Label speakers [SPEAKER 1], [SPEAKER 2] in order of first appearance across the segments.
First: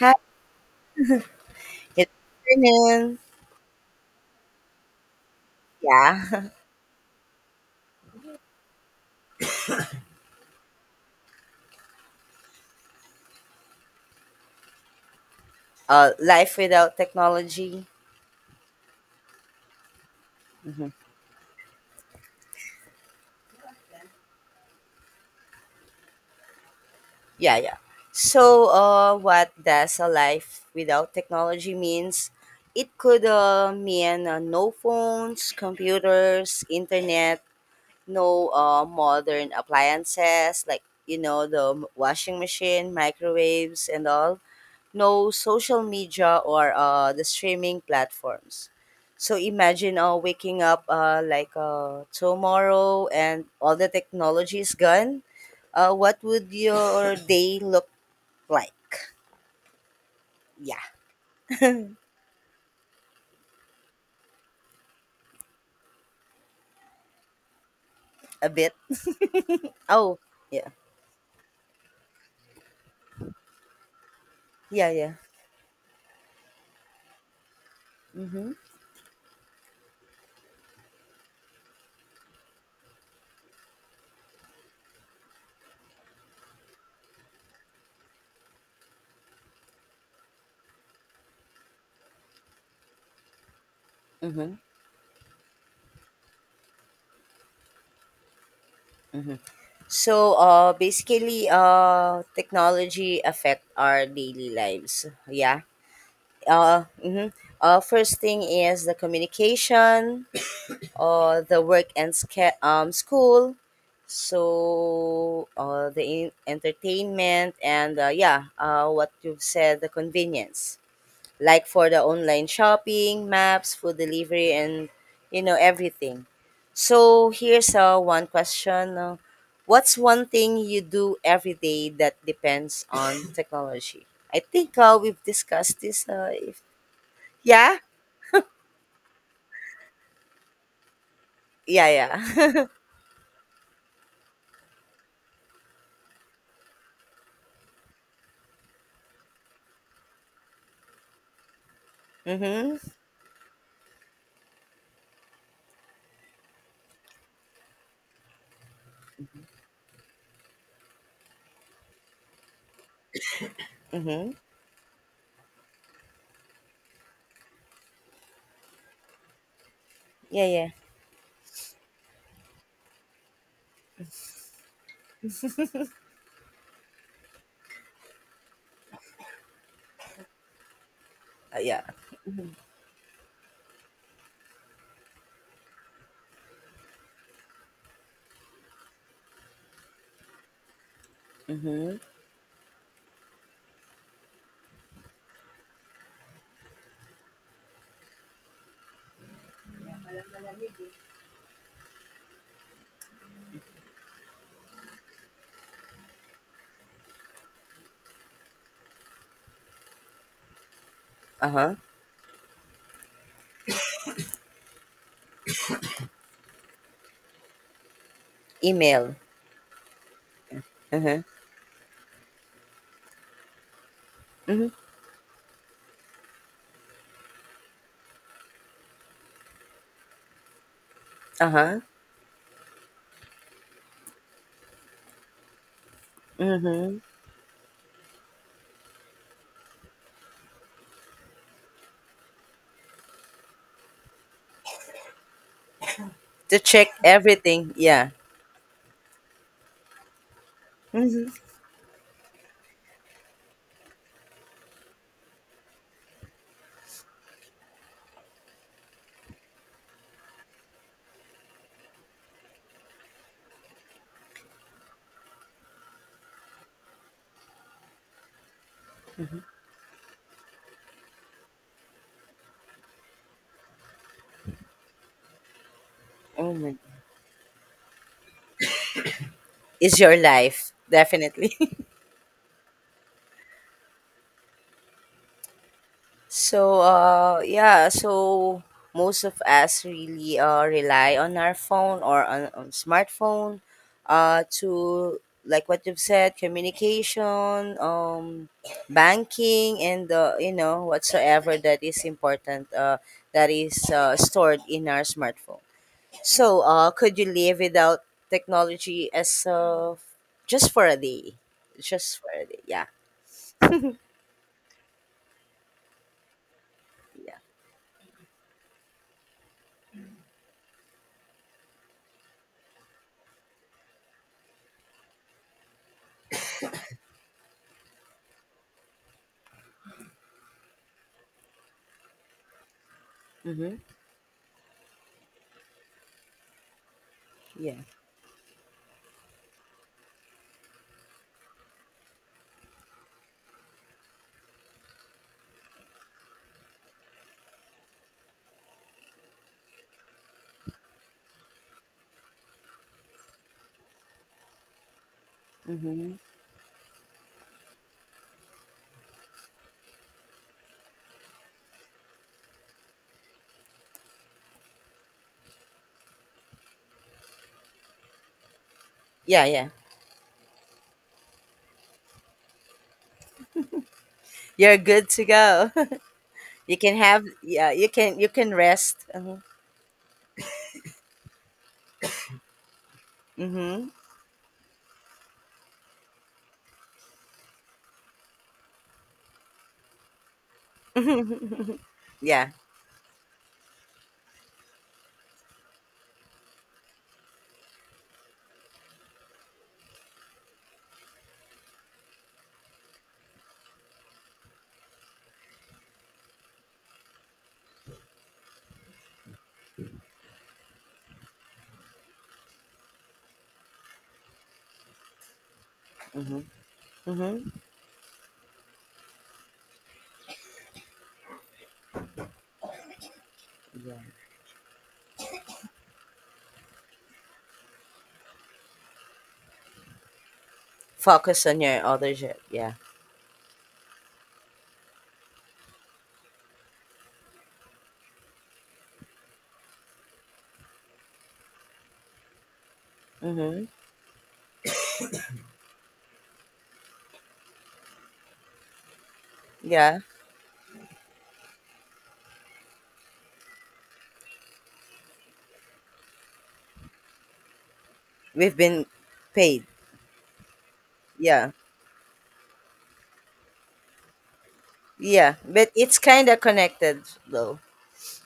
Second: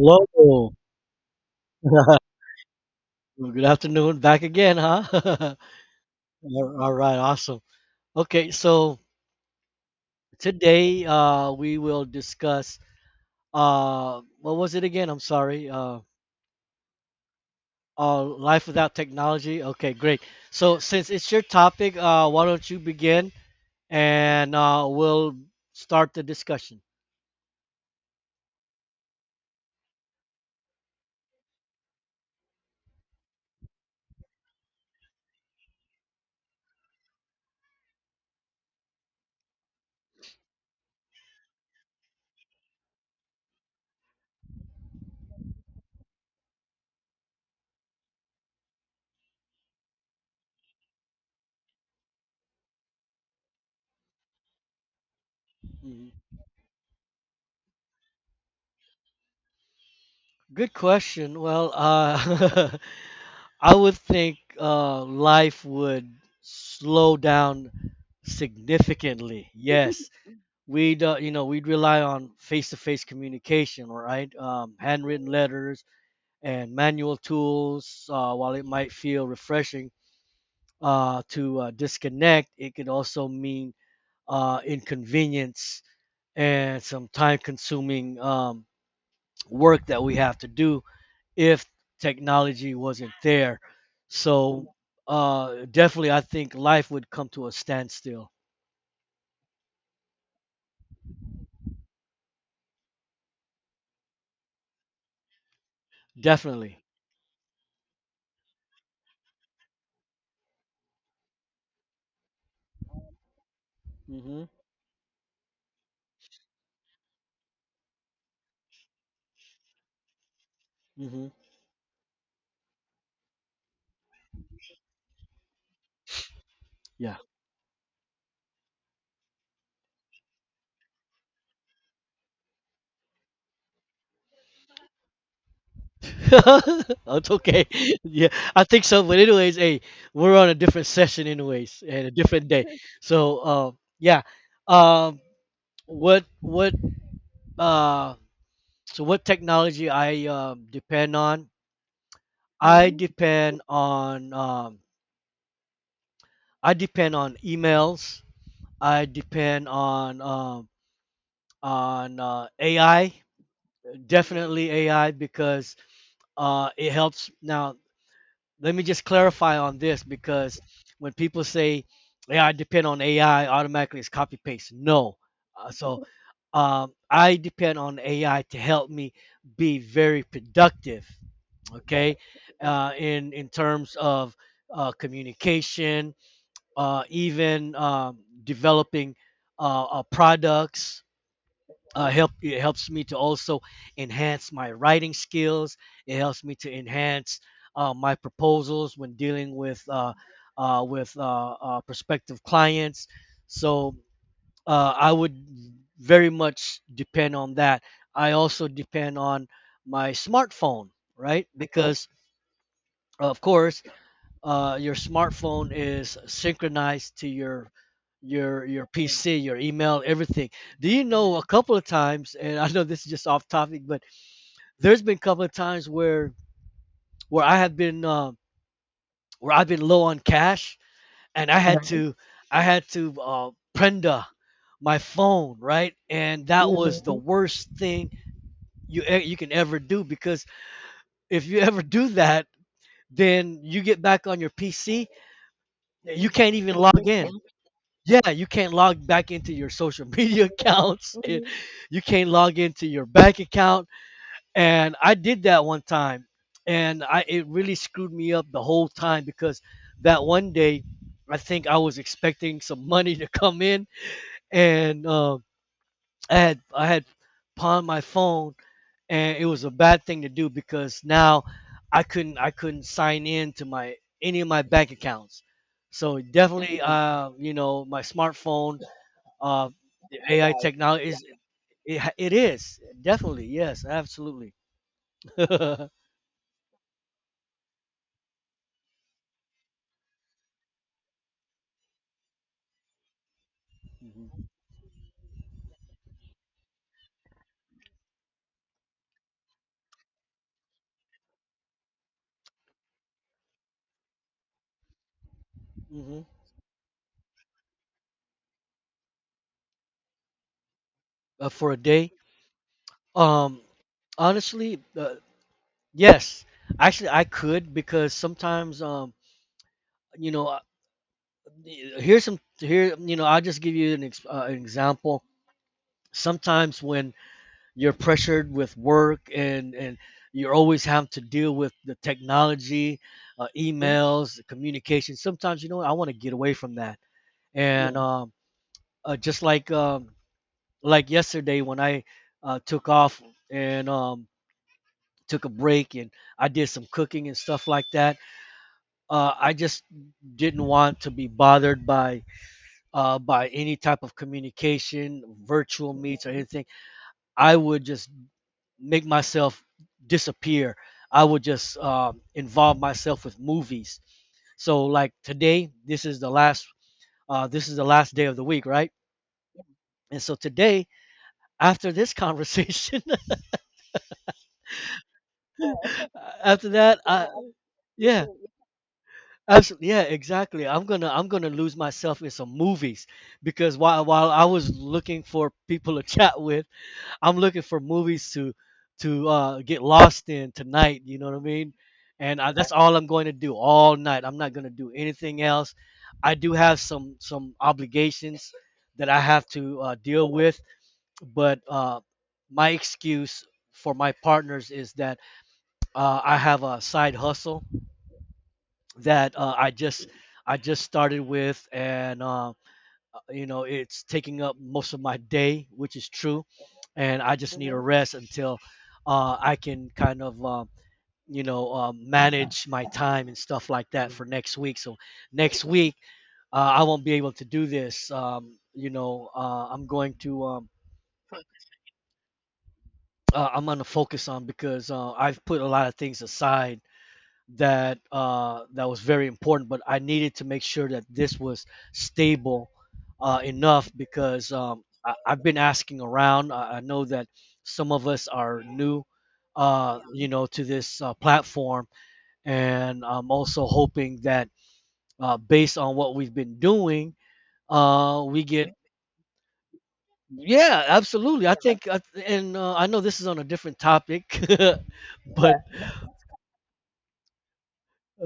[SPEAKER 1] Hi, good afternoon.
[SPEAKER 2] Well, good afternoon. Back again, huh?
[SPEAKER 1] Yeah,
[SPEAKER 2] All right, awesome. Okay, so today, we will discuss. What was it again? I'm sorry.
[SPEAKER 1] life without technology.
[SPEAKER 2] Life without technology. Okay, great. So
[SPEAKER 1] Hmm.
[SPEAKER 2] since it's your topic, why don't you begin and we'll start the discussion.
[SPEAKER 1] Yeah, yeah. So, what does a life without technology means? It could mean no phones, computers, internet, no modern appliances like the washing machine, microwaves, and all, no social media or the streaming platforms. So imagine waking up like tomorrow and all the technology is gone.
[SPEAKER 2] Mhm.
[SPEAKER 1] What would your day look like?
[SPEAKER 2] Good
[SPEAKER 1] Yeah,
[SPEAKER 2] question. Well, I would think life would slow down
[SPEAKER 1] a bit.
[SPEAKER 2] significantly. Yes,
[SPEAKER 1] Oh, yeah,
[SPEAKER 2] we'd you know we'd rely on face-to-face communication, right?
[SPEAKER 1] yeah, yeah.
[SPEAKER 2] Handwritten letters and manual tools.
[SPEAKER 1] Mm-hmm.
[SPEAKER 2] While it might feel refreshing to disconnect, it could also mean inconvenience and some time-consuming work that we have to do if technology wasn't there.
[SPEAKER 1] Mm-hmm.
[SPEAKER 2] So definitely, I think life would come to a standstill.
[SPEAKER 1] Mm-hmm. So, basically, technology affect our daily lives. Yeah.
[SPEAKER 2] Definitely.
[SPEAKER 1] Mm-hmm. First thing is the communication. The work and school,
[SPEAKER 2] Hmm.
[SPEAKER 1] so the entertainment, and yeah, what you've said, the convenience,
[SPEAKER 2] Hmm.
[SPEAKER 1] like for the online shopping, maps, food delivery, and you know, everything.
[SPEAKER 2] Yeah.
[SPEAKER 1] So here's one question, what's one thing you do every day that depends on technology? I think we've discussed this, if
[SPEAKER 2] That's okay.
[SPEAKER 1] yeah,
[SPEAKER 2] Yeah, I think so. But anyways, hey, we're on a different session anyways,
[SPEAKER 1] yeah,
[SPEAKER 2] and a different day.
[SPEAKER 1] yeah.
[SPEAKER 2] So yeah. Um, what what uh, what technology I depend on?
[SPEAKER 1] Mm-hmm.
[SPEAKER 2] I hmm depend on um, I depend on emails. I depend on AI,
[SPEAKER 1] Mm-hmm.
[SPEAKER 2] definitely AI, because it helps. Now, let me just clarify on this,
[SPEAKER 1] Yeah,
[SPEAKER 2] because
[SPEAKER 1] yeah,
[SPEAKER 2] when people say, "Yeah, I depend on AI," automatically it's copy paste. No, so I depend on AI to help me be very productive.
[SPEAKER 1] yeah.
[SPEAKER 2] Okay, in terms of communication, even developing products.
[SPEAKER 1] Mhm.
[SPEAKER 2] Help It helps me to also enhance my writing skills. It helps me to enhance my proposals when dealing with prospective clients. So I would very much depend on that. I also depend on my smartphone, right?
[SPEAKER 1] Uh-huh.
[SPEAKER 2] Because of course your smartphone is synchronized to your
[SPEAKER 1] Email.
[SPEAKER 2] PC, your email, everything. Do you
[SPEAKER 1] Uh-huh.
[SPEAKER 2] know a couple of times? And I know this is just off topic, but
[SPEAKER 1] Mhm.
[SPEAKER 2] there's been a couple of times where I have been uh, where I've been low on cash, and
[SPEAKER 1] Uh-huh.
[SPEAKER 2] I had to prenda my phone, right? And that
[SPEAKER 1] Mhm.
[SPEAKER 2] was the worst thing you can ever do, because if you ever do that, then you get back on your PC, you can't
[SPEAKER 1] To
[SPEAKER 2] even
[SPEAKER 1] check
[SPEAKER 2] log in.
[SPEAKER 1] everything. Yeah.
[SPEAKER 2] Yeah, you can't log back into your social media accounts.
[SPEAKER 1] Mhm.
[SPEAKER 2] You can't log into your bank account. And I did that one time, and I it really screwed me up the whole time because that one day, I think I was expecting some money to come in, and I had pawned my phone, and it was a bad thing to do because now I couldn't sign in to my any of my bank accounts. So
[SPEAKER 1] Oh my.
[SPEAKER 2] definitely, my smartphone, uh,
[SPEAKER 1] Is your
[SPEAKER 2] the AI
[SPEAKER 1] life
[SPEAKER 2] technology, yeah, is
[SPEAKER 1] definitely.
[SPEAKER 2] it is, definitely, yes, absolutely. Hmm.
[SPEAKER 1] So yeah, so most of us really rely on our phone, or on smartphone, to, like what you've said, communication, banking, and whatsoever that is important, that is stored in our smartphone.
[SPEAKER 2] Hmm.
[SPEAKER 1] So, could you live without technology, as just for a day?
[SPEAKER 2] For a day,
[SPEAKER 1] Just for a day. Yeah.
[SPEAKER 2] um, honestly, yes, actually I
[SPEAKER 1] Yeah.
[SPEAKER 2] could, because sometimes, you know, uh, here's some here, you know, I'll just give you an example. Sometimes when you're pressured with work, and you're always having to deal with the technology, Mhm.
[SPEAKER 1] Mm-hmm.
[SPEAKER 2] emails, communication. Sometimes, I want to get away from that,
[SPEAKER 1] Yeah.
[SPEAKER 2] yeah, and just like yesterday when I took off and took a break and I did some cooking and stuff like that. I just didn't want to be bothered by any type of communication, virtual
[SPEAKER 1] Mm-hmm.
[SPEAKER 2] meets or anything. I would just make myself disappear. I would just involve myself with movies. So like today, this is the last day of the week, right?
[SPEAKER 1] Yeah. Yeah.
[SPEAKER 2] And so today, after this conversation.
[SPEAKER 1] You're good to go.
[SPEAKER 2] After
[SPEAKER 1] You can
[SPEAKER 2] that,
[SPEAKER 1] have.
[SPEAKER 2] I
[SPEAKER 1] Yeah. You can.
[SPEAKER 2] yeah,
[SPEAKER 1] You can rest. Uh huh.
[SPEAKER 2] absolutely, yeah, exactly. I'm gonna lose myself in some movies, because
[SPEAKER 1] Mm-hmm.
[SPEAKER 2] while I was looking for people to chat with, I'm looking for movies to get lost in tonight. You know what I mean? And
[SPEAKER 1] Yeah.
[SPEAKER 2] that's all I'm going to do all night. I'm not gonna do anything else. I do have some obligations that I have to deal with, but my excuse for my partners is that I have a side hustle that I just started with, and it's taking up most of my day, which is
[SPEAKER 1] Mm-hmm.
[SPEAKER 2] true, and I
[SPEAKER 1] Mm-hmm.
[SPEAKER 2] just need a rest until I can kind of manage my time and stuff like
[SPEAKER 1] Yeah.
[SPEAKER 2] that for next week. So next week, I won't be able to do this. I'm going to
[SPEAKER 1] Focus on your other job. Yeah.
[SPEAKER 2] I'm gonna focus on, because I've put a lot of things aside that was very important, but I needed to make sure that this was stable
[SPEAKER 1] Mm-hmm.
[SPEAKER 2] enough, because I've been asking around. I know that some of us are new,
[SPEAKER 1] Yeah.
[SPEAKER 2] to this platform, and I'm also hoping that based on what we've been doing, we
[SPEAKER 1] We've
[SPEAKER 2] get.
[SPEAKER 1] been paid.
[SPEAKER 2] Yeah, absolutely.
[SPEAKER 1] Yeah.
[SPEAKER 2] I think, and I know this is on a different topic,
[SPEAKER 1] Yeah.
[SPEAKER 2] but.
[SPEAKER 1] But it's kind of connected though.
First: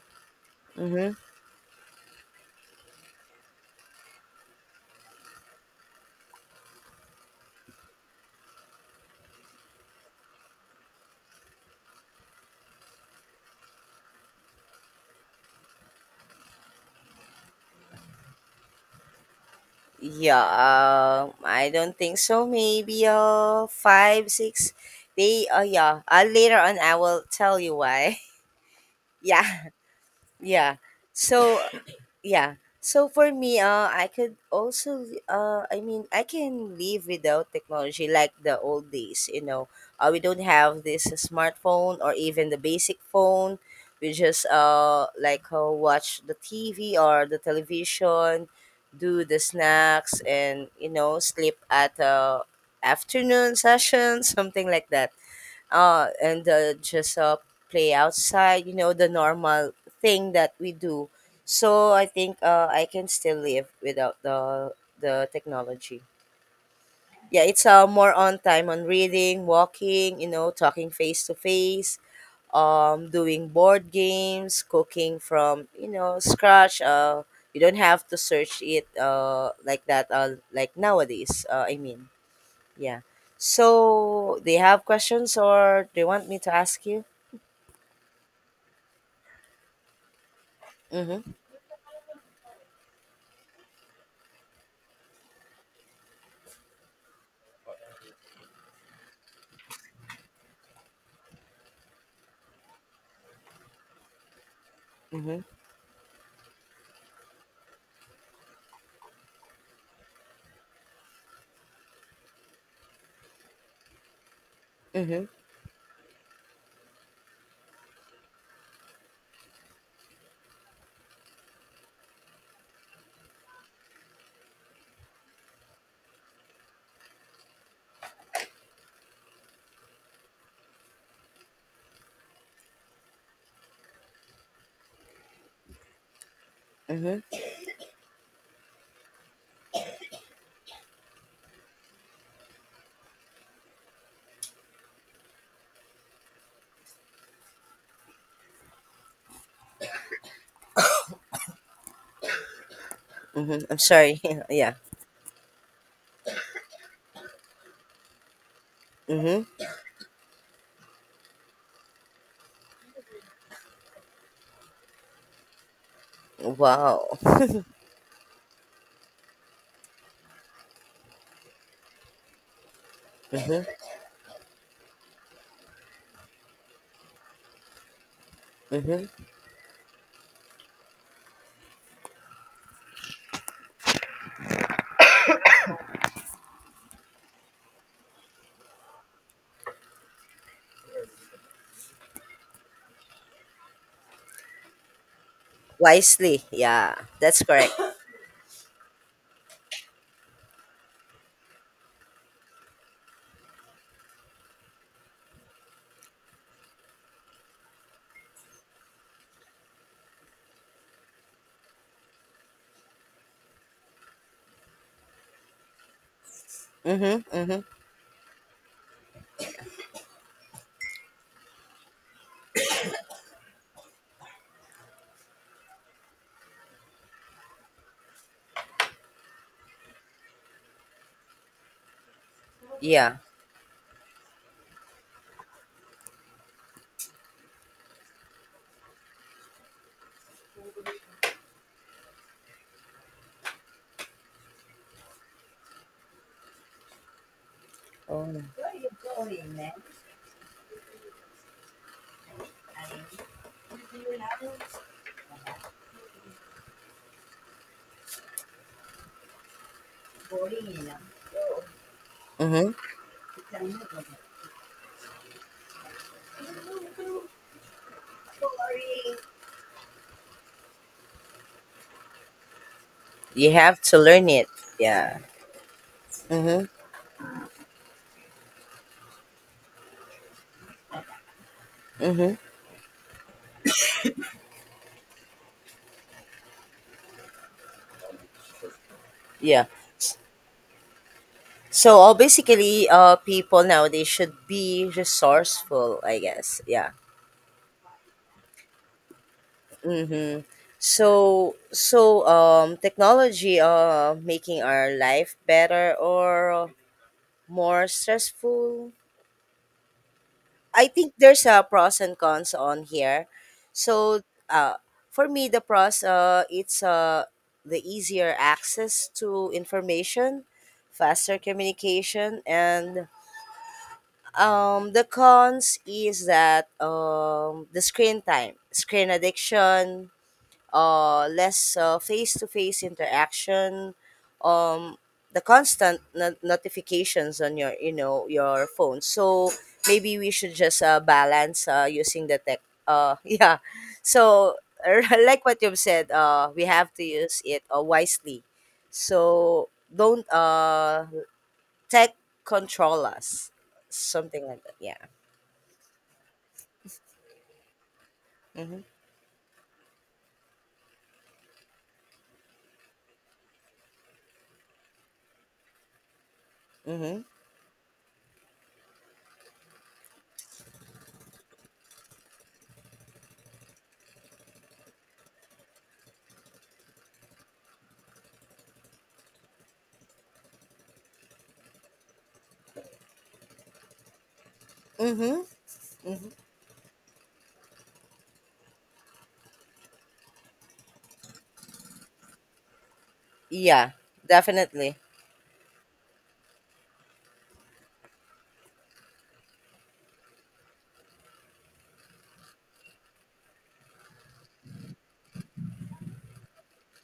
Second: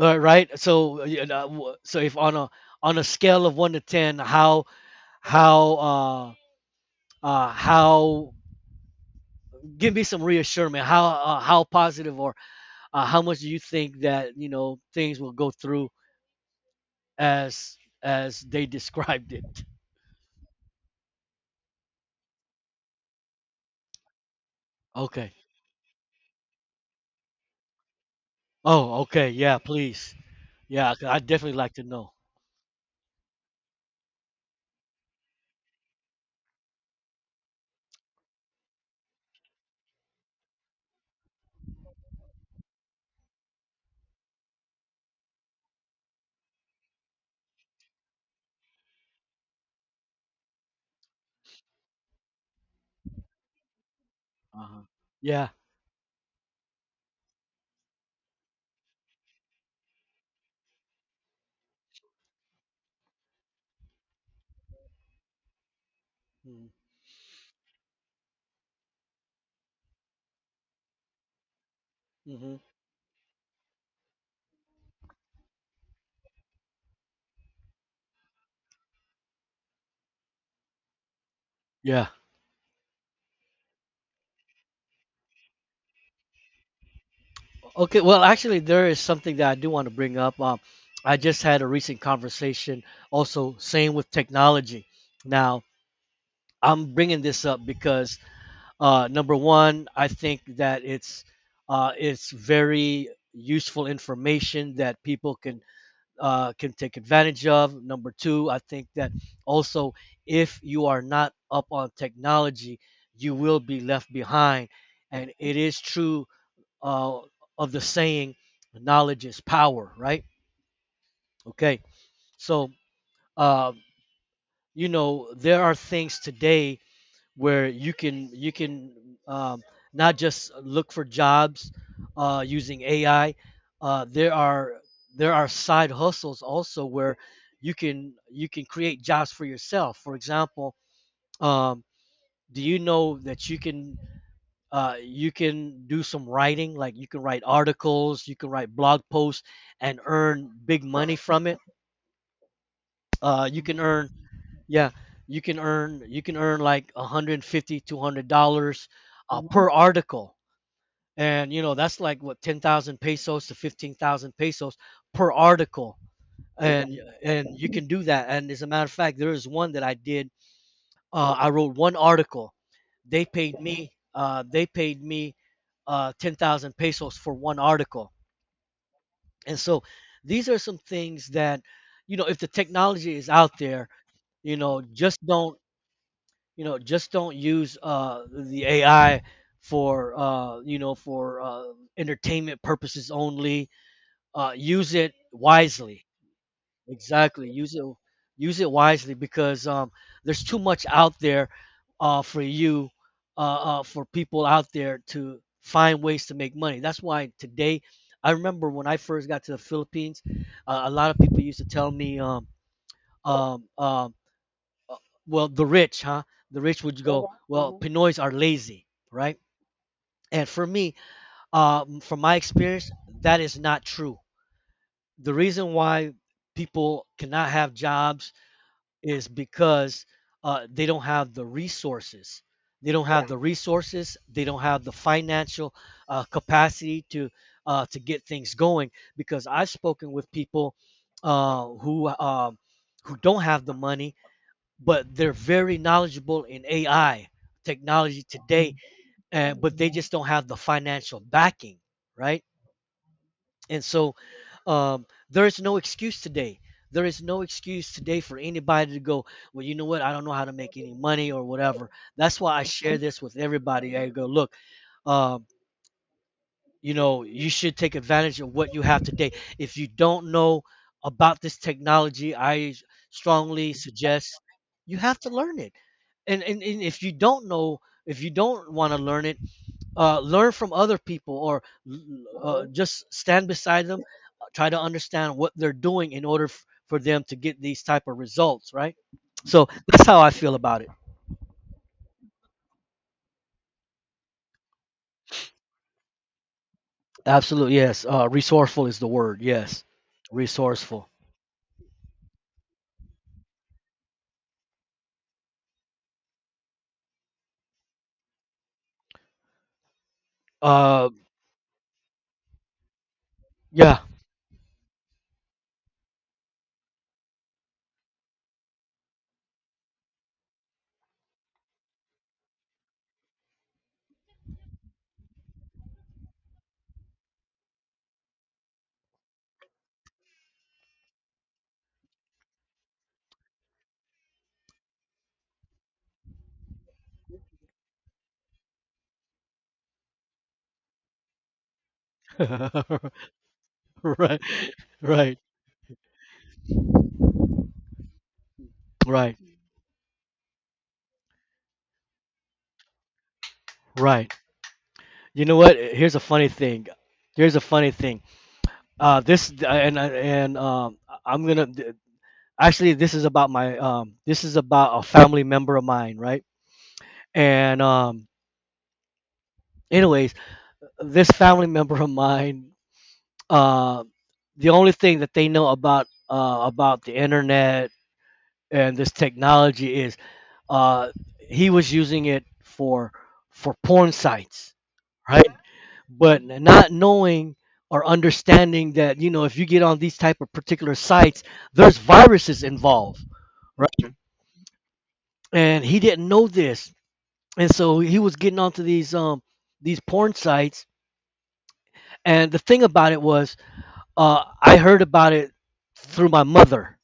[SPEAKER 2] Right. So
[SPEAKER 1] Mm-hmm.
[SPEAKER 2] so if on a scale of one to ten, how, how uh uh how give me some reassurance. How positive, or how much do you think that, things will go through as they described it?
[SPEAKER 1] Yeah, I don't think so. Maybe five, six.
[SPEAKER 2] Okay.
[SPEAKER 1] They yeah. Later on, I will tell you why.
[SPEAKER 2] Oh, okay. Yeah,
[SPEAKER 1] Yeah,
[SPEAKER 2] please.
[SPEAKER 1] yeah.
[SPEAKER 2] Yeah, I definitely
[SPEAKER 1] So
[SPEAKER 2] like to know.
[SPEAKER 1] yeah. So for me, I could also, I mean, I can live without technology like the old days. You know, we don't have this smartphone or even the basic phone. We just like watch the TV or the television, do the snacks, and sleep at afternoon session, something
[SPEAKER 2] Uh huh.
[SPEAKER 1] like that,
[SPEAKER 2] Yeah.
[SPEAKER 1] and just play outside, the normal thing that we do. So I think I can still live without the technology.
[SPEAKER 2] Mm-hmm.
[SPEAKER 1] Yeah, it's more on time on reading, walking, talking face to face,
[SPEAKER 2] Mm-hmm.
[SPEAKER 1] doing board games, cooking from scratch. You don't have to search it like that. Like nowadays, I
[SPEAKER 2] Yeah.
[SPEAKER 1] mean, yeah. So, do you have questions or do you want me to ask you?
[SPEAKER 2] Okay, well, actually, there is something that I do want to bring up. I
[SPEAKER 1] Mhm.
[SPEAKER 2] just had a recent conversation, also same with technology. Now, I'm bringing this up because, number one, I think that it's very useful information that people
[SPEAKER 1] Mhm.
[SPEAKER 2] can take advantage of. Number two, I think that also, if you are not up on technology, you will be left behind,
[SPEAKER 1] Mhm.
[SPEAKER 2] and it is true uh, of the saying, knowledge is power, right? Okay. So, uh, there are things today where you can um, not just look for jobs using AI. There are, side hustles also, where
[SPEAKER 1] Mhm.
[SPEAKER 2] you can create jobs for yourself. For example, um, do you know that you can do some writing, like you can write articles, you can write blog posts, and earn big money from it. You
[SPEAKER 1] Mhm. I'm
[SPEAKER 2] can earn
[SPEAKER 1] sorry. Yeah.
[SPEAKER 2] Yeah, you can earn like 150, $200
[SPEAKER 1] Mhm.
[SPEAKER 2] per article. And, that's like what, 10,000 pesos to 15,000 pesos per article? and
[SPEAKER 1] Wow.
[SPEAKER 2] and you can do that, and as a matter of fact, there is one that I did. I wrote one article. They paid
[SPEAKER 1] Mhm.
[SPEAKER 2] me. They paid me 10,000 pesos for one article.
[SPEAKER 1] Mhm.
[SPEAKER 2] And so, these are some things that, if the technology is out there, you know, just don't, just don't use the AI for entertainment purposes only. Use it wisely.
[SPEAKER 1] Wisely. Yeah. That's
[SPEAKER 2] Exactly.
[SPEAKER 1] correct.
[SPEAKER 2] Use it wisely, because there's too much out there, for you, for people out there to find ways to make money. That's why today, I remember when I first got to the Philippines, a lot of people used to tell me, um, um, uh, well, the rich, huh? The rich would
[SPEAKER 1] Mhm.
[SPEAKER 2] go,
[SPEAKER 1] Mhm.
[SPEAKER 2] well, mm-hmm, Pinoys are lazy, right? And for me, from my experience, that is not true. The reason why people cannot have jobs is because they don't have the resources. They don't
[SPEAKER 1] Yeah.
[SPEAKER 2] have, yeah, the resources. They don't have the financial capacity to get things going. Because I've spoken with people, uh, who um who don't have the money, but they're very knowledgeable in AI technology
[SPEAKER 1] Oh.
[SPEAKER 2] today, and but they just don't have the financial backing, right? And so, there is no excuse today. There is no excuse today for anybody to go, well, you know what? I don't know how to make any money or whatever. That's why I
[SPEAKER 1] Mhm.
[SPEAKER 2] share this with everybody. I go, look, um, you should take advantage of what you have today. If you don't know about this technology, I
[SPEAKER 1] You
[SPEAKER 2] strongly
[SPEAKER 1] have to learn
[SPEAKER 2] suggest
[SPEAKER 1] it.
[SPEAKER 2] you have
[SPEAKER 1] Yeah.
[SPEAKER 2] to learn it. And, and,
[SPEAKER 1] Mhm.
[SPEAKER 2] and if you don't know, if you don't want to learn it, learn from other people. Or
[SPEAKER 1] Mhm.
[SPEAKER 2] just stand beside them, try to understand what they're doing in order for them to get these type of results, right?
[SPEAKER 1] Yeah.
[SPEAKER 2] So that's how I feel about it.
[SPEAKER 1] So basically, people nowadays should be resourceful, I guess. Yeah.
[SPEAKER 2] Absolutely, yes. Resourceful is the word, yes.
[SPEAKER 1] Mm-hmm.
[SPEAKER 2] Resourceful.
[SPEAKER 1] Technology, making our life better or more stressful. I
[SPEAKER 2] uh,
[SPEAKER 1] think there's a pros and cons on here.
[SPEAKER 2] yeah.
[SPEAKER 1] So, uh, for me, the pros, it's the easier access to information, faster communication, and the cons is that the screen time, screen addiction, less face-to-face interaction, um, the constant notifications on your phone. So maybe we should just balance using the tech. Yeah.
[SPEAKER 2] Right.
[SPEAKER 1] So
[SPEAKER 2] Right.
[SPEAKER 1] like what you've said, we have to use it wisely.
[SPEAKER 2] Right.
[SPEAKER 1] So don't tech control us.
[SPEAKER 2] Right.
[SPEAKER 1] Something like that. Yeah.
[SPEAKER 2] You know what, here's a funny thing. Here's a funny thing.
[SPEAKER 1] Mm-hmm.
[SPEAKER 2] Uh, this and and um, i'm gonna actually this is about my this is about a family member of mine, right?
[SPEAKER 1] Mm-hmm.
[SPEAKER 2] And anyways, this family member of mine, uh the only thing that they know about the internet and this technology is, uh he was using it for porn sites,
[SPEAKER 1] Mm-hmm.
[SPEAKER 2] right?
[SPEAKER 1] Mm-hmm.
[SPEAKER 2] But not knowing or understanding that, you know, if you get on these type of particular sites, there's viruses involved,
[SPEAKER 1] Yeah,
[SPEAKER 2] right?
[SPEAKER 1] definitely.
[SPEAKER 2] And he didn't know this. And so he was getting onto these porn sites. And the thing about it was, I heard about it through my mother.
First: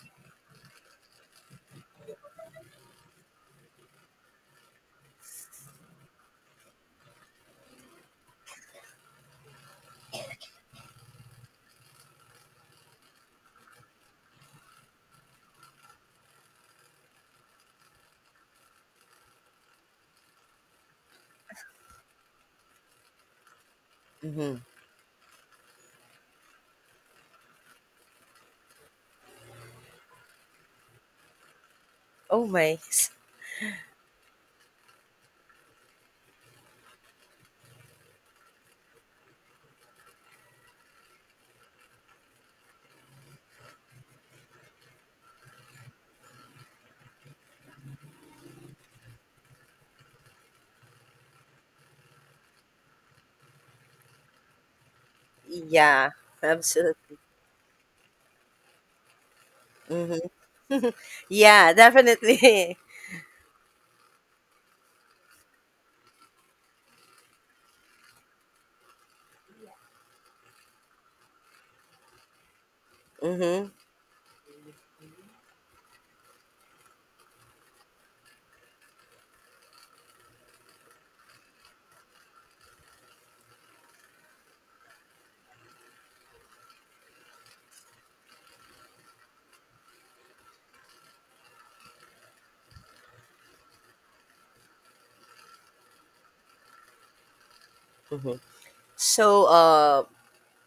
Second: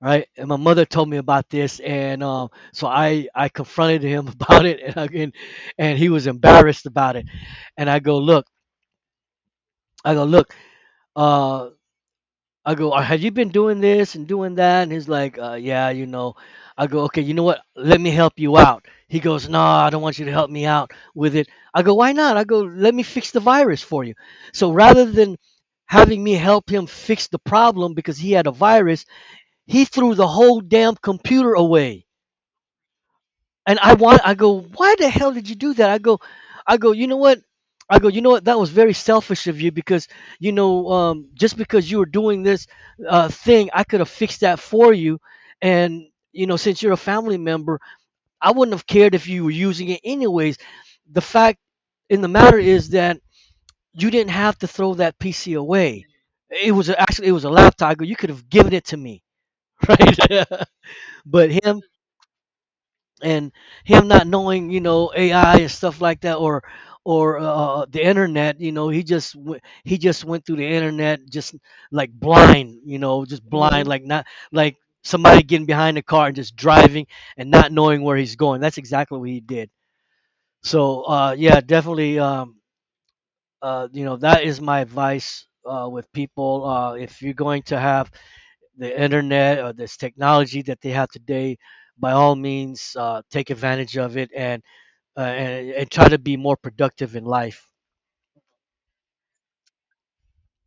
[SPEAKER 2] Right? And my mother told me about this, and so I confronted him about it. And he was embarrassed about it. And I go, look. I go, look. uh I go, have you been doing this and doing that?" And he's like, "Uh, yeah, you know." I go, "Okay, you know what? Let me help you out." He goes, "No, I don't want you to help me out with it." I go, "Why not?" I go, "Let me fix the virus for you."
[SPEAKER 1] Mm-hmm.
[SPEAKER 2] So rather than having me help him fix the problem because he had a virus, he threw the whole damn computer away.
[SPEAKER 1] Oh my.
[SPEAKER 2] And I want I go, "Why the hell did you do that?" I go, you know what? I go, you know what? That was very selfish of you. Because, you know, just because you were doing this thing, I could have fixed that for you. And, you know, since you're a family member, I wouldn't have cared if you were using it anyways. The fact in the matter is that you didn't have to throw that PC away.
[SPEAKER 1] Yeah,
[SPEAKER 2] It was
[SPEAKER 1] absolutely.
[SPEAKER 2] actually it was a laptop. I go, you could have given it to me,
[SPEAKER 1] Hmm.
[SPEAKER 2] right? But
[SPEAKER 1] Yeah,
[SPEAKER 2] him,
[SPEAKER 1] definitely.
[SPEAKER 2] and him not knowing, you know, AI and stuff like that, or the internet. You know, he just he just went through the internet just like blind. You know, just
[SPEAKER 1] Hmm.
[SPEAKER 2] blind, like not like somebody getting behind the car and just driving and not knowing where he's going. That's exactly what he did. So yeah, definitely. You know, that is my advice with people. If you're going to have the internet or this technology that they have today, by all means, take advantage of it. And and try to be more productive in life.
[SPEAKER 1] Hmm. So,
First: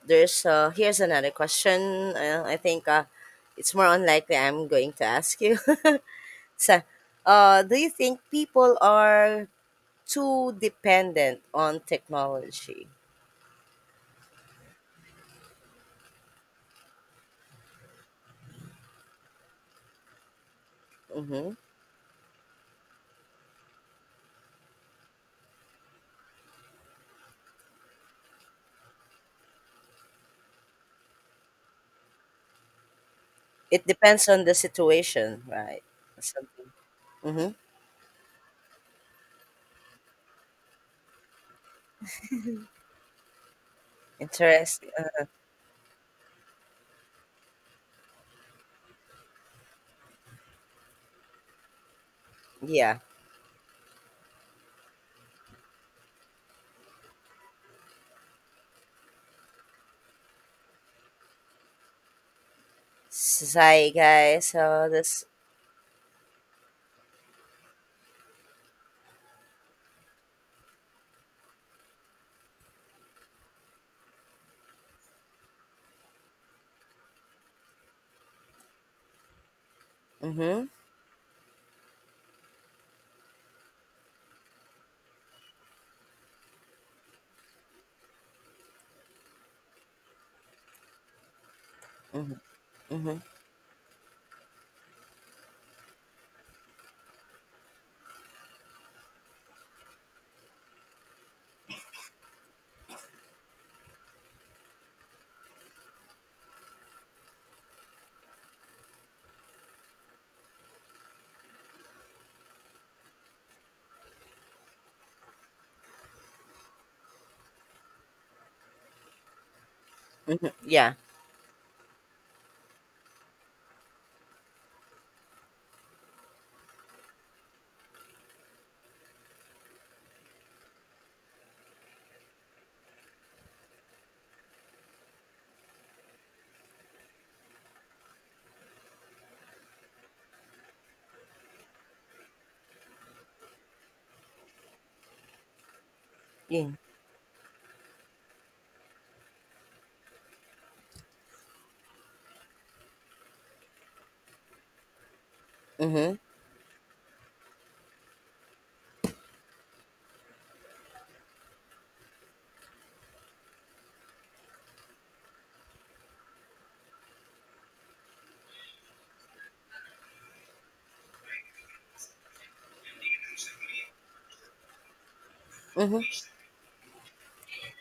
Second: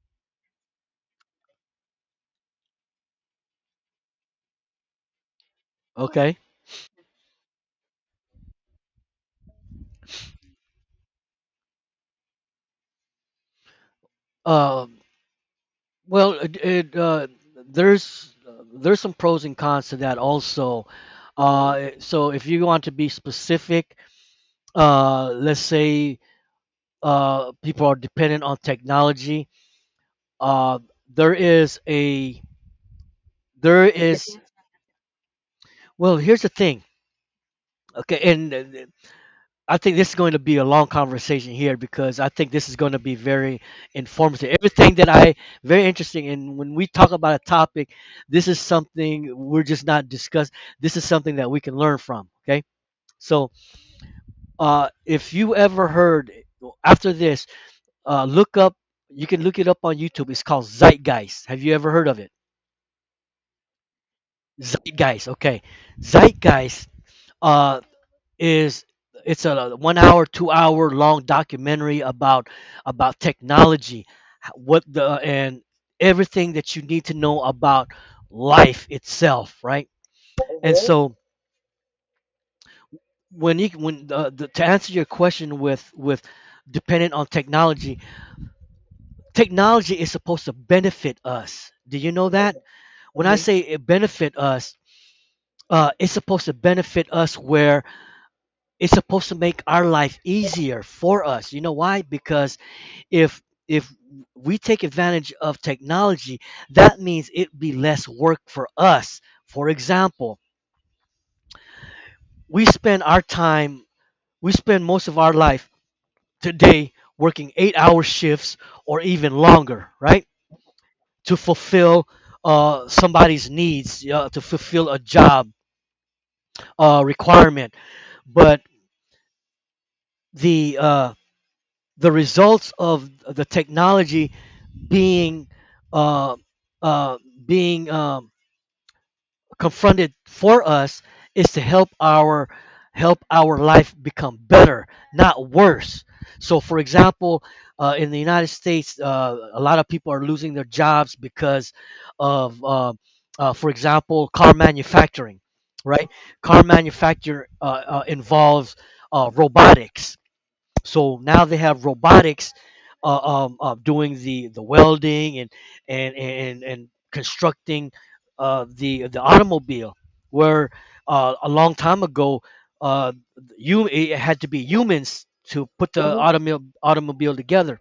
[SPEAKER 1] there's here's another question. I think it's more unlikely I'm going to ask you.
[SPEAKER 2] Okay.
[SPEAKER 1] So, do you think people are too dependent on technology?
[SPEAKER 2] Um, well, there's some pros and cons to that also.
[SPEAKER 1] Hmm.
[SPEAKER 2] So if you want to be specific, let's say people are dependent on technology. Uh, there is a
[SPEAKER 1] It
[SPEAKER 2] there
[SPEAKER 1] depends
[SPEAKER 2] is
[SPEAKER 1] on the situation, right?
[SPEAKER 2] Well, here's the
[SPEAKER 1] Something.
[SPEAKER 2] thing.
[SPEAKER 1] Hmm.
[SPEAKER 2] Okay, and I think this is going to be a long conversation here, because I think this is going to be very informative.
[SPEAKER 1] Interesting.
[SPEAKER 2] Everything that I Very interesting. And when we talk about a topic, this is something we're just not discuss. This is something that we can learn from. Okay,
[SPEAKER 1] Yeah.
[SPEAKER 2] so if you ever heard after this, look up. You can look it up on YouTube. It's called Zeitgeist. Have you ever heard of it?
[SPEAKER 1] So, hi guys. So this.
[SPEAKER 2] Zeitgeist. Okay, Zeitgeist. Uh, is it's a 1 hour 2 hour long documentary about technology, what the and everything that you need to know about life itself, right?
[SPEAKER 1] Mm-hmm.
[SPEAKER 2] And so when you when the, to answer your question, with dependent on technology, technology is supposed to benefit us. Do you know
[SPEAKER 1] Mm-hmm.
[SPEAKER 2] that?
[SPEAKER 1] Mm-hmm.
[SPEAKER 2] When I say it benefit us, it's supposed to benefit us where it's supposed to make our life easier for us. You know why? Because if if we take advantage of technology, that means it'd be less work for us. For example, we spend our time we spend most of our life today working 8 hour shifts or even longer, right?
[SPEAKER 1] Yeah.
[SPEAKER 2] To fulfill somebody's needs, to fulfill a job requirement. But the uh, the results of the technology being uh, uh, being confronted for us is to help our life become better, not worse. So
[SPEAKER 1] Mm
[SPEAKER 2] for example, in the United States, a lot of people are losing their jobs because of for example, car manufacturing,
[SPEAKER 1] hmm.
[SPEAKER 2] right?
[SPEAKER 1] Mm
[SPEAKER 2] Car manufacture involves robotics. So now they have robotics uh, doing the welding and constructing the the automobile. Where a long time ago, uh, you it had to be humans to put
[SPEAKER 1] hmm.
[SPEAKER 2] the automobile automobile together.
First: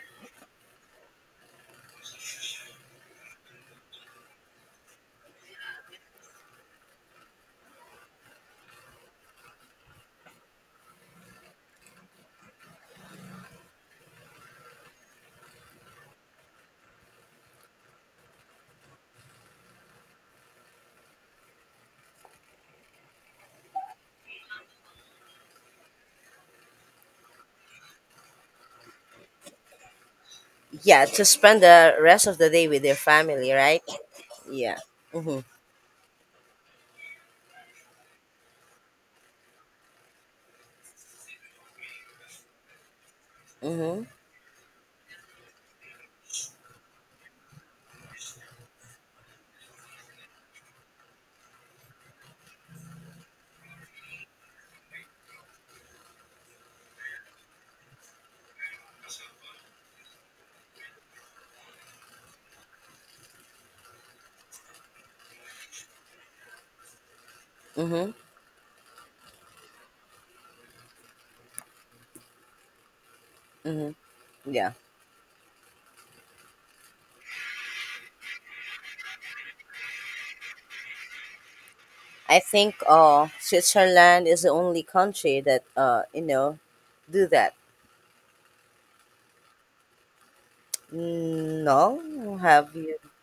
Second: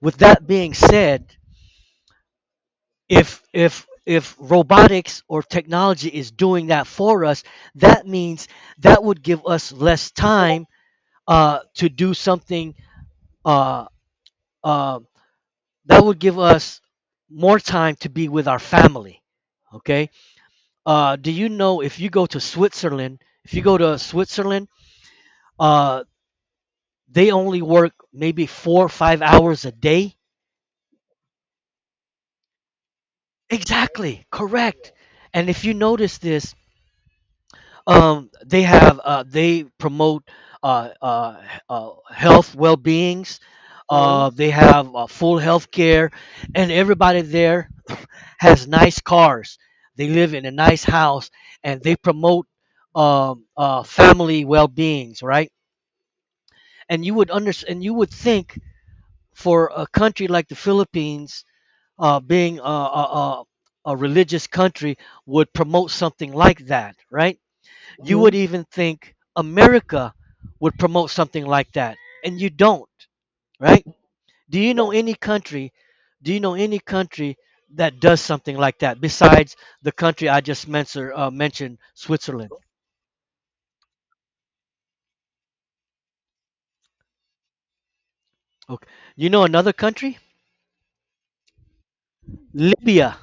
[SPEAKER 2] With that being said, if robotics or technology is doing that for us, that means that would give us less time to do something. Uh, uh, that would give us more time to be with our family. Okay. Do you know, if you go to Switzerland, if you go to Switzerland, uh, they only work maybe 4 or 5 hours a day.
[SPEAKER 1] Yeah, to spend the rest of the day with your family, right?
[SPEAKER 2] Exactly,
[SPEAKER 1] Yeah.
[SPEAKER 2] correct.
[SPEAKER 1] Mm hmm.
[SPEAKER 2] And if you notice this, they have, they promote uh, uh, health well-beings. Hmm.
[SPEAKER 1] Mm
[SPEAKER 2] They have, full health care, and everybody there has nice cars. They live in a nice house, and they promote family well-beings, right? And you would understand. And you would think, for a country like the Philippines, being a religious country, would promote something like that, right?
[SPEAKER 1] hmm. Mm hmm.
[SPEAKER 2] You would even think America would promote something like that, and you don't, right?
[SPEAKER 1] Mm hmm.
[SPEAKER 2] Do
[SPEAKER 1] Yeah.
[SPEAKER 2] you know Yeah. any country? Do you know any country that does something like that besides the country I just mentioned,
[SPEAKER 1] I
[SPEAKER 2] Switzerland?
[SPEAKER 1] think Switzerland is the only country that, do that.
[SPEAKER 2] Okay. You know another country?
[SPEAKER 1] Mm. No? Have you?
[SPEAKER 2] Libya.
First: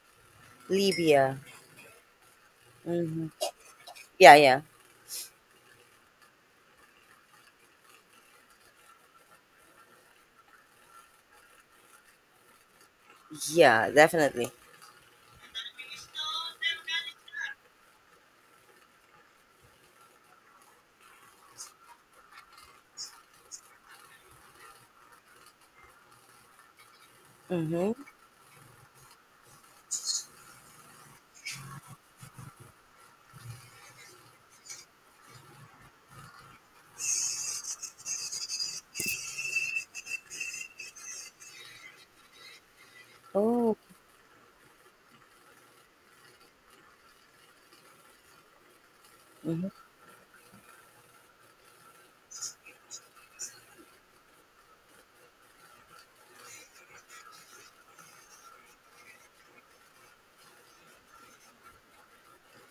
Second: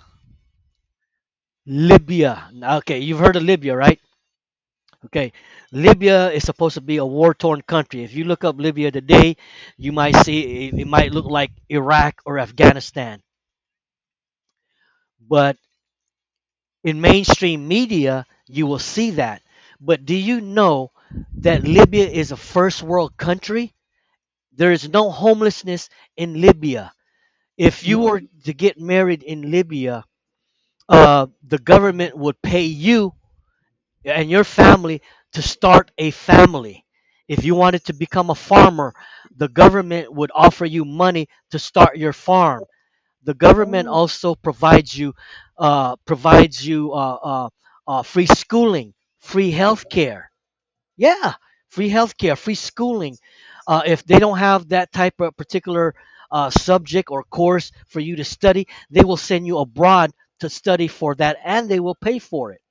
[SPEAKER 1] Libya.
[SPEAKER 2] Libya. Okay, you've
[SPEAKER 1] Mm-hmm.
[SPEAKER 2] heard of Libya, right?
[SPEAKER 1] Yeah, yeah.
[SPEAKER 2] Okay. Libya is supposed to be a war-torn country. If you look up Libya today, you might see it, it might look like Iraq or Afghanistan.
[SPEAKER 1] Yeah, definitely.
[SPEAKER 2] But in mainstream media, you will see that. But do you know that Libya is a first world country? There is no homelessness in Libya. If you
[SPEAKER 1] Mm-hmm.
[SPEAKER 2] were to get married in Libya, the government would pay you and your family to start a family. If you wanted to become a farmer, the government would offer you money to start your farm. The
[SPEAKER 1] Oh,
[SPEAKER 2] government also provides you uh, provides you uh, uh, free schooling, free
[SPEAKER 1] mm-hmm.
[SPEAKER 2] healthcare. Yeah, free healthcare, free schooling. If they don't have that type of particular subject or course for you to study, they will send you abroad to study for that, and they will pay for it.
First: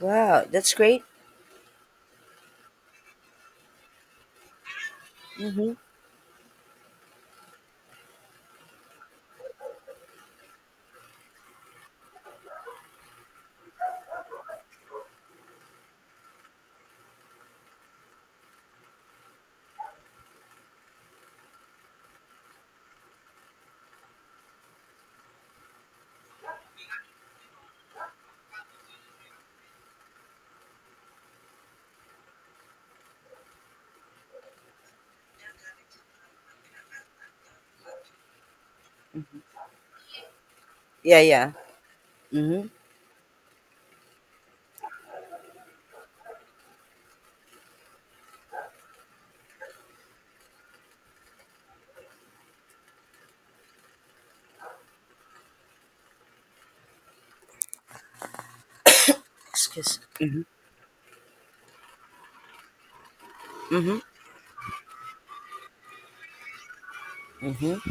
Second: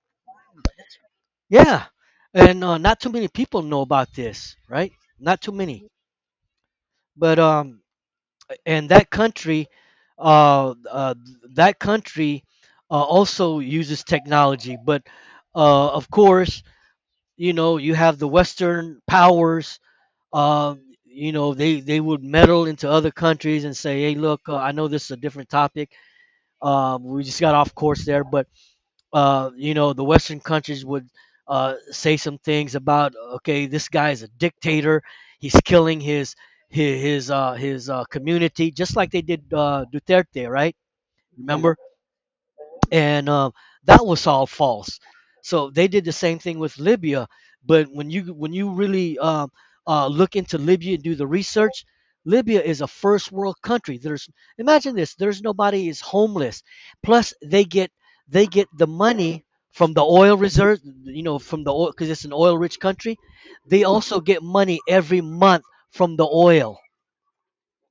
[SPEAKER 1] Wow. That's great.
[SPEAKER 2] Yeah. And not too many people know about this, right? Not too
[SPEAKER 1] Mm-hmm.
[SPEAKER 2] many. But and that country, uh, uh, that country also uses technology. But of course, you know, you have the Western powers. You know, they would meddle into other countries and say, hey, look, I know this is a different topic. We just got off course there. But you know, the Western countries would, say some things about, okay, this guy is a dictator, he's killing his community, just like they did Duterte, right?
[SPEAKER 1] Yeah,
[SPEAKER 2] Mm,
[SPEAKER 1] yeah.
[SPEAKER 2] remember?
[SPEAKER 1] Mm-hmm.
[SPEAKER 2] And that was all false. So they did the same thing with Libya. But when you really look into Libya and do the research, Libya is a first world country. There's imagine this. There's nobody is homeless. Plus they get the money from
[SPEAKER 1] Excuse.
[SPEAKER 2] the oil reserves. You know, from the oil, because it's an oil rich country. They
[SPEAKER 1] Mm-hmm.
[SPEAKER 2] also get money every month from the oil.
[SPEAKER 1] Mm-hmm.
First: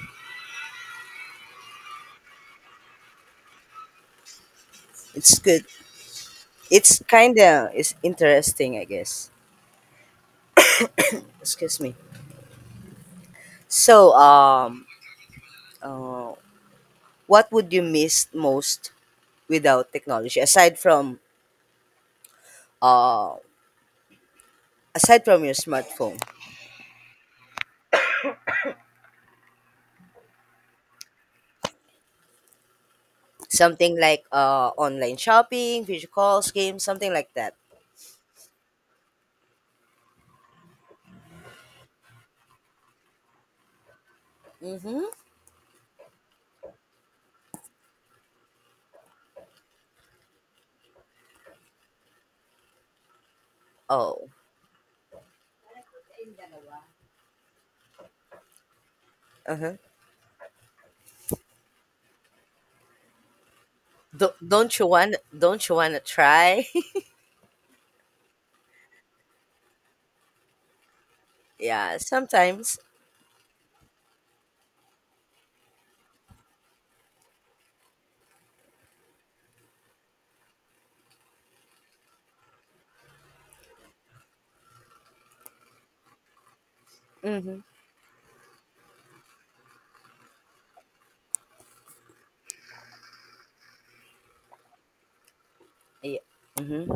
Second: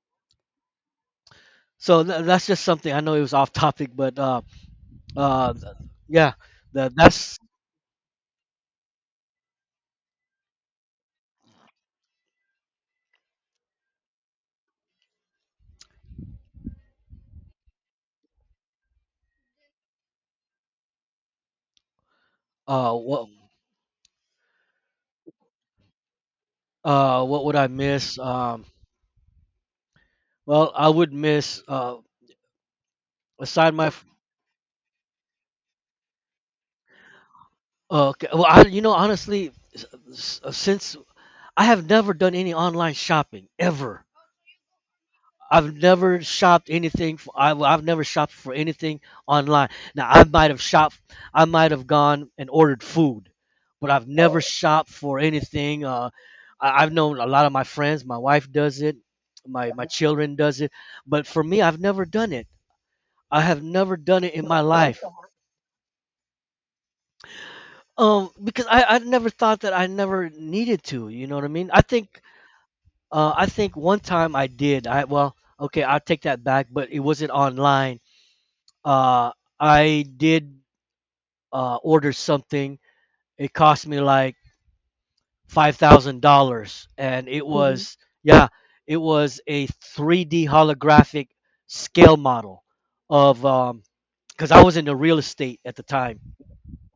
[SPEAKER 2] So that's just something, I know it was off topic, but
[SPEAKER 1] It's
[SPEAKER 2] uh,
[SPEAKER 1] good.
[SPEAKER 2] yeah,
[SPEAKER 1] It's kind
[SPEAKER 2] that's
[SPEAKER 1] of it's interesting, I guess. Excuse me. So, uh, what would you miss most without technology aside from
[SPEAKER 2] uh what
[SPEAKER 1] uh your smartphone?
[SPEAKER 2] uh, what would I miss? Well, I would miss, aside
[SPEAKER 1] Something like online shopping, video calls, games, something like that.
[SPEAKER 2] okay, well, I, you know, honestly, since I have never done any online shopping ever.
[SPEAKER 1] Mm-hmm.
[SPEAKER 2] I've never shopped for anything online. Now I might have shopped, I might have gone and ordered food, but I've
[SPEAKER 1] Oh,
[SPEAKER 2] never— Oh, shopped for anything, I, I've known a lot of my friends, my wife does it,
[SPEAKER 1] uh-huh.
[SPEAKER 2] my children does it, but for me, I've never done it. I have never done it in my
[SPEAKER 1] Don't you
[SPEAKER 2] life.
[SPEAKER 1] want? Don't you want to try?
[SPEAKER 2] Because I never thought that I never needed to. You know what I mean?
[SPEAKER 1] Yeah, sometimes.
[SPEAKER 2] I think one time I did. I Well, okay, I'll take that back. But it wasn't online. Uh, I did order something. It cost me like $5,000, and it— Mhm.
[SPEAKER 1] Mm-hmm.
[SPEAKER 2] —was, yeah, it was a 3D holographic scale model of because I was in the real estate at the time.
[SPEAKER 1] Yeah. Mm-hmm.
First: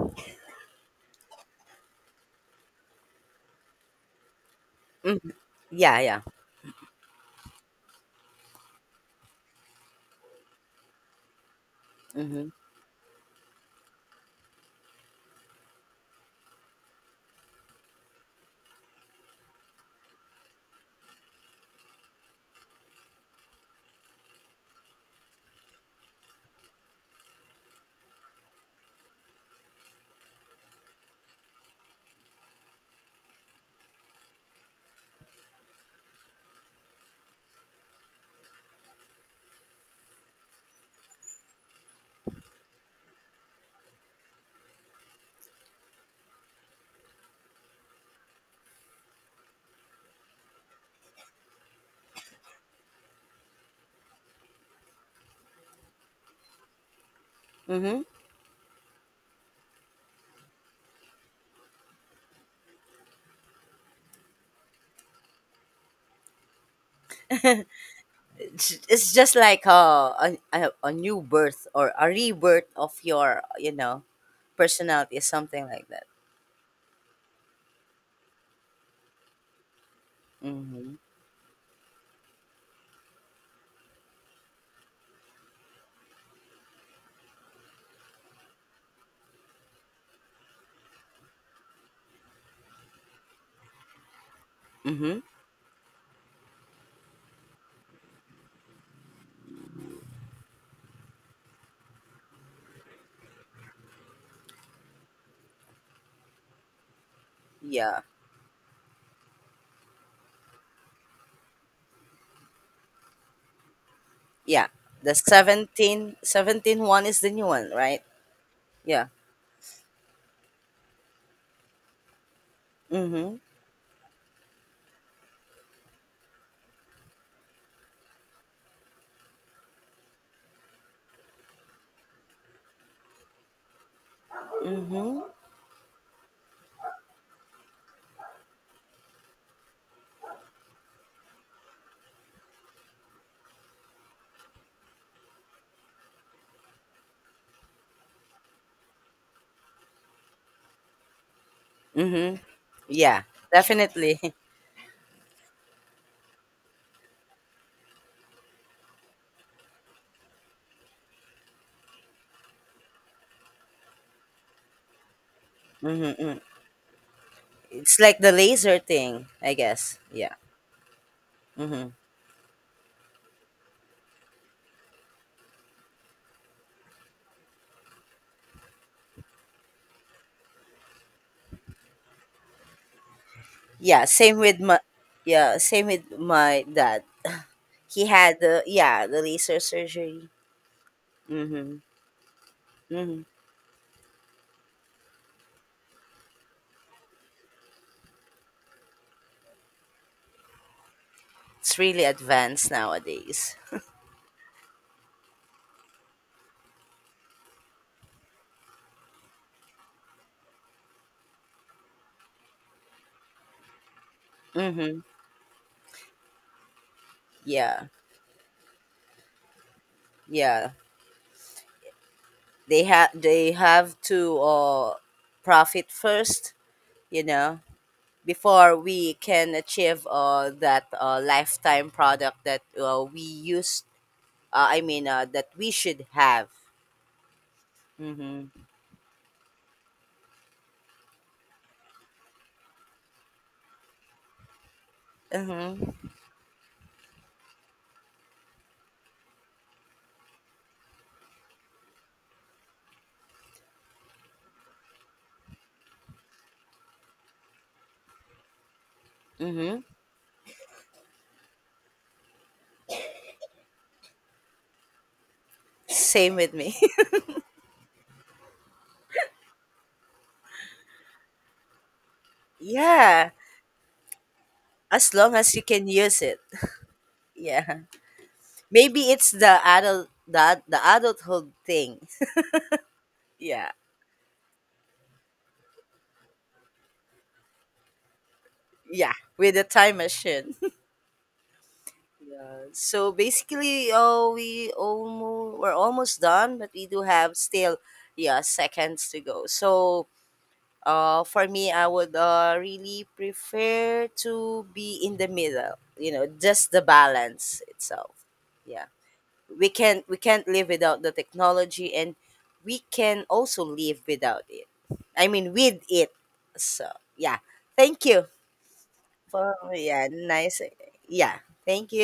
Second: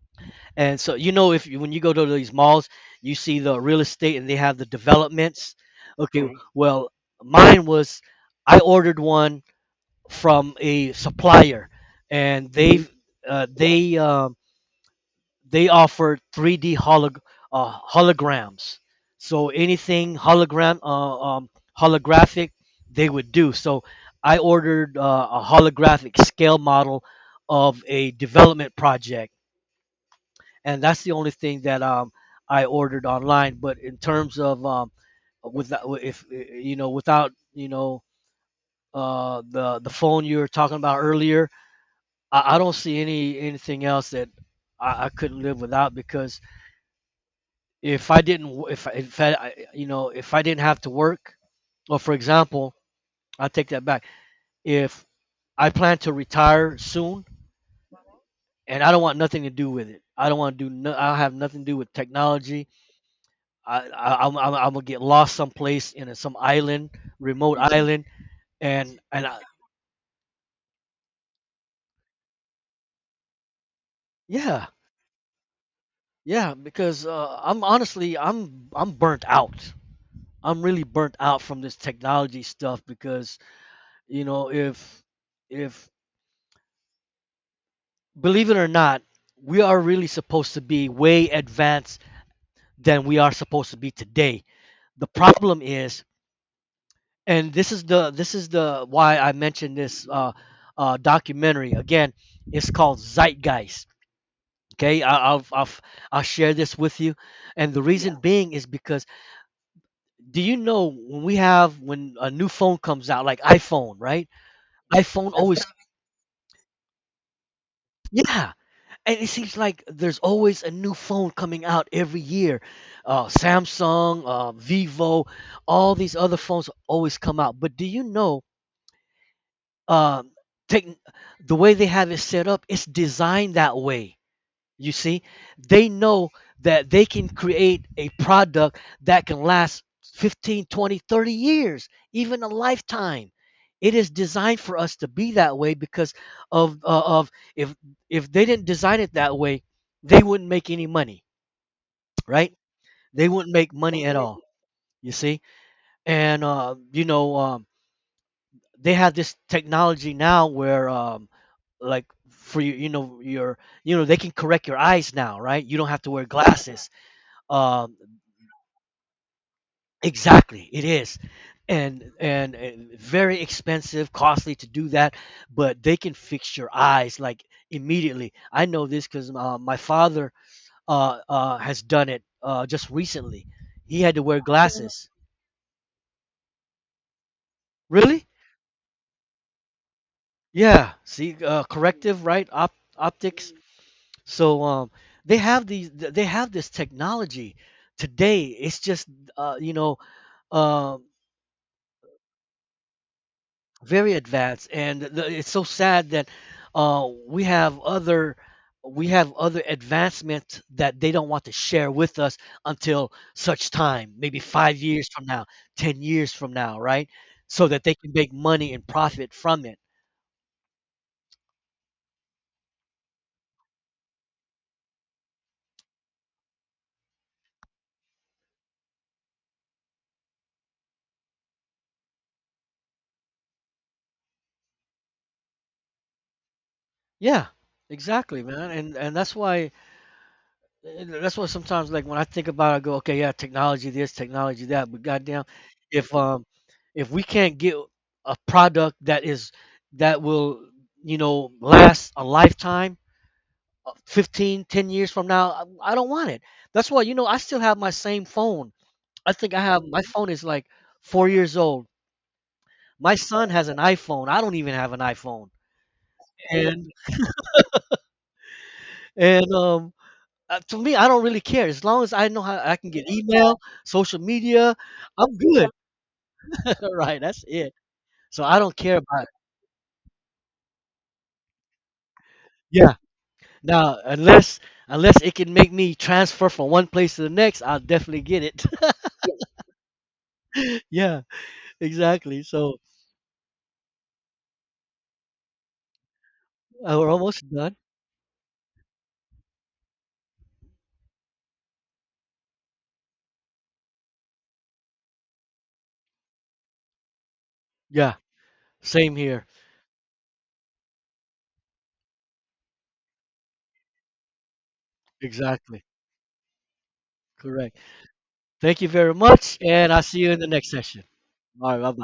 [SPEAKER 2] And so, you know, if you, when you go to these malls, you see the real estate and they have the
[SPEAKER 1] Hmm.
[SPEAKER 2] developments.
[SPEAKER 1] Yeah, yeah.
[SPEAKER 2] Okay, well, mine was, I ordered one from a supplier
[SPEAKER 1] Mm-hmm.
[SPEAKER 2] and uh, they um, they offered holograms. So anything hologram holographic they would do. So I ordered a holographic scale model of a development project, and that's the only thing that I ordered online. But in terms of without, the phone you were talking about earlier, I don't see anything else that I couldn't live without, because if I didn't, if I didn't have to work, or for example, I take that back. If I plan to retire soon,
[SPEAKER 1] Mm-hmm.
[SPEAKER 2] and I don't want nothing to do with it. I don't want to do. No, I have nothing to do with technology. I I'm gonna get lost someplace in some island, remote island,
[SPEAKER 1] it's it's
[SPEAKER 2] and
[SPEAKER 1] just
[SPEAKER 2] I,
[SPEAKER 1] like a new birth, or a rebirth of your
[SPEAKER 2] yeah,
[SPEAKER 1] personality, something like that.
[SPEAKER 2] yeah, because I'm honestly I'm burnt out. I'm really
[SPEAKER 1] Mm-hmm.
[SPEAKER 2] burnt out from this technology stuff, because you know, if, believe it or not, we are really supposed to be way advanced than we are supposed to be today. The
[SPEAKER 1] Mm-hmm.
[SPEAKER 2] problem is, and this is the why I mentioned this documentary again. It's called Zeitgeist. Okay, I- I'll will I I'll share this with you, and the
[SPEAKER 1] Yeah,
[SPEAKER 2] reason, yeah, being is because, do you know, when we have, when a new phone comes out, like iPhone, right?
[SPEAKER 1] yeah. The
[SPEAKER 2] iPhone, that's always, sir.
[SPEAKER 1] seventeen one is the new one, right?
[SPEAKER 2] Yeah,
[SPEAKER 1] Yeah.
[SPEAKER 2] and it seems like there's always a new phone coming out every year.
[SPEAKER 1] Mm-hmm.
[SPEAKER 2] Samsung, Vivo, all these other phones always come out. But do you know, um, take the way they have it set up, it's designed that way. You see, they know that they can create a product that can last 15, 20, 30 years, even a lifetime. It is designed for us to be that way because of if they didn't design it that way, they wouldn't make any money,
[SPEAKER 1] Mm-hmm.
[SPEAKER 2] right?
[SPEAKER 1] Yeah,
[SPEAKER 2] They wouldn't make money at
[SPEAKER 1] definitely.
[SPEAKER 2] all. You see, and you know, they have this technology now where, like for you, you know, your, you know, they can correct your eyes now, right? You don't have to wear
[SPEAKER 1] Mm-hmm.
[SPEAKER 2] glasses. Um,
[SPEAKER 1] It's like the laser thing, I guess. Yeah.
[SPEAKER 2] exactly, it is,
[SPEAKER 1] Mm-hmm.
[SPEAKER 2] and, and very expensive, costly to do that, but they can fix your eyes like immediately. I know this because my father has done it just recently. He
[SPEAKER 1] Yeah,
[SPEAKER 2] had to wear glasses.
[SPEAKER 1] same with my dad. He
[SPEAKER 2] Really?
[SPEAKER 1] had the laser surgery.
[SPEAKER 2] Yeah. See,
[SPEAKER 1] Mm-hmm.
[SPEAKER 2] corrective, right?
[SPEAKER 1] Mm-hmm.
[SPEAKER 2] Optics. So they have these. They have this technology today. It's just you know, um
[SPEAKER 1] It's really advanced nowadays.
[SPEAKER 2] very advanced, and the, it's so sad that uh, we have other we have other advancements that they don't want to share with us until such time, maybe five
[SPEAKER 1] Mm-hmm.
[SPEAKER 2] years from now, 10 years from now, right? So that
[SPEAKER 1] Yeah,
[SPEAKER 2] they can make money and profit from it.
[SPEAKER 1] yeah. They have to profit first, you know, before we can achieve that lifetime product that we used. I mean, that we should have.
[SPEAKER 2] Yeah, exactly,
[SPEAKER 1] Mm-hmm.
[SPEAKER 2] man, and that's why, that's what sometimes, like when I think about it, I go, okay, yeah, technology this, technology that, but goddamn,
[SPEAKER 1] Mm-hmm.
[SPEAKER 2] if um if we can't get a product that is, that will, you know, last a lifetime 15, 10 years from now, I don't want it. That's why, you know, I still have my same phone. I think I
[SPEAKER 1] Mm-hmm.
[SPEAKER 2] have, my phone is like 4 years old. My son has an iPhone, I don't even have an iPhone,
[SPEAKER 1] Same with me.
[SPEAKER 2] and and um to me, I don't really care, as long as I know how I can get
[SPEAKER 1] Yeah,
[SPEAKER 2] email, social media,
[SPEAKER 1] as
[SPEAKER 2] I'm
[SPEAKER 1] long as you
[SPEAKER 2] good.
[SPEAKER 1] can use it.
[SPEAKER 2] Right, that's it.
[SPEAKER 1] Yeah,
[SPEAKER 2] So I don't care
[SPEAKER 1] maybe
[SPEAKER 2] about
[SPEAKER 1] it's
[SPEAKER 2] it.
[SPEAKER 1] the adult that the adulthood thing.
[SPEAKER 2] Yeah.
[SPEAKER 1] Yeah.
[SPEAKER 2] Now, unless it can make me transfer from one place to the next, I'll definitely get it.
[SPEAKER 1] Yeah, with a time machine.
[SPEAKER 2] Yeah, exactly.
[SPEAKER 1] Yeah.
[SPEAKER 2] So
[SPEAKER 1] So basically, oh, we're almost done, but we do
[SPEAKER 2] we're
[SPEAKER 1] have
[SPEAKER 2] almost done.
[SPEAKER 1] still yeah seconds to go. So for me, I would really prefer to be in the middle. You know, just the balance
[SPEAKER 2] Yeah,
[SPEAKER 1] itself. Yeah,
[SPEAKER 2] same here.
[SPEAKER 1] we can't live without the technology, and we can also live without it. I mean, with
[SPEAKER 2] Exactly.
[SPEAKER 1] it. So yeah,
[SPEAKER 2] Correct.
[SPEAKER 1] thank you.
[SPEAKER 2] Thank you very much,
[SPEAKER 1] Oh,
[SPEAKER 2] and I'll
[SPEAKER 1] yeah,
[SPEAKER 2] see you in the
[SPEAKER 1] nice.
[SPEAKER 2] next session.
[SPEAKER 1] Yeah,
[SPEAKER 2] All right, bye
[SPEAKER 1] thank
[SPEAKER 2] bye.
[SPEAKER 1] you.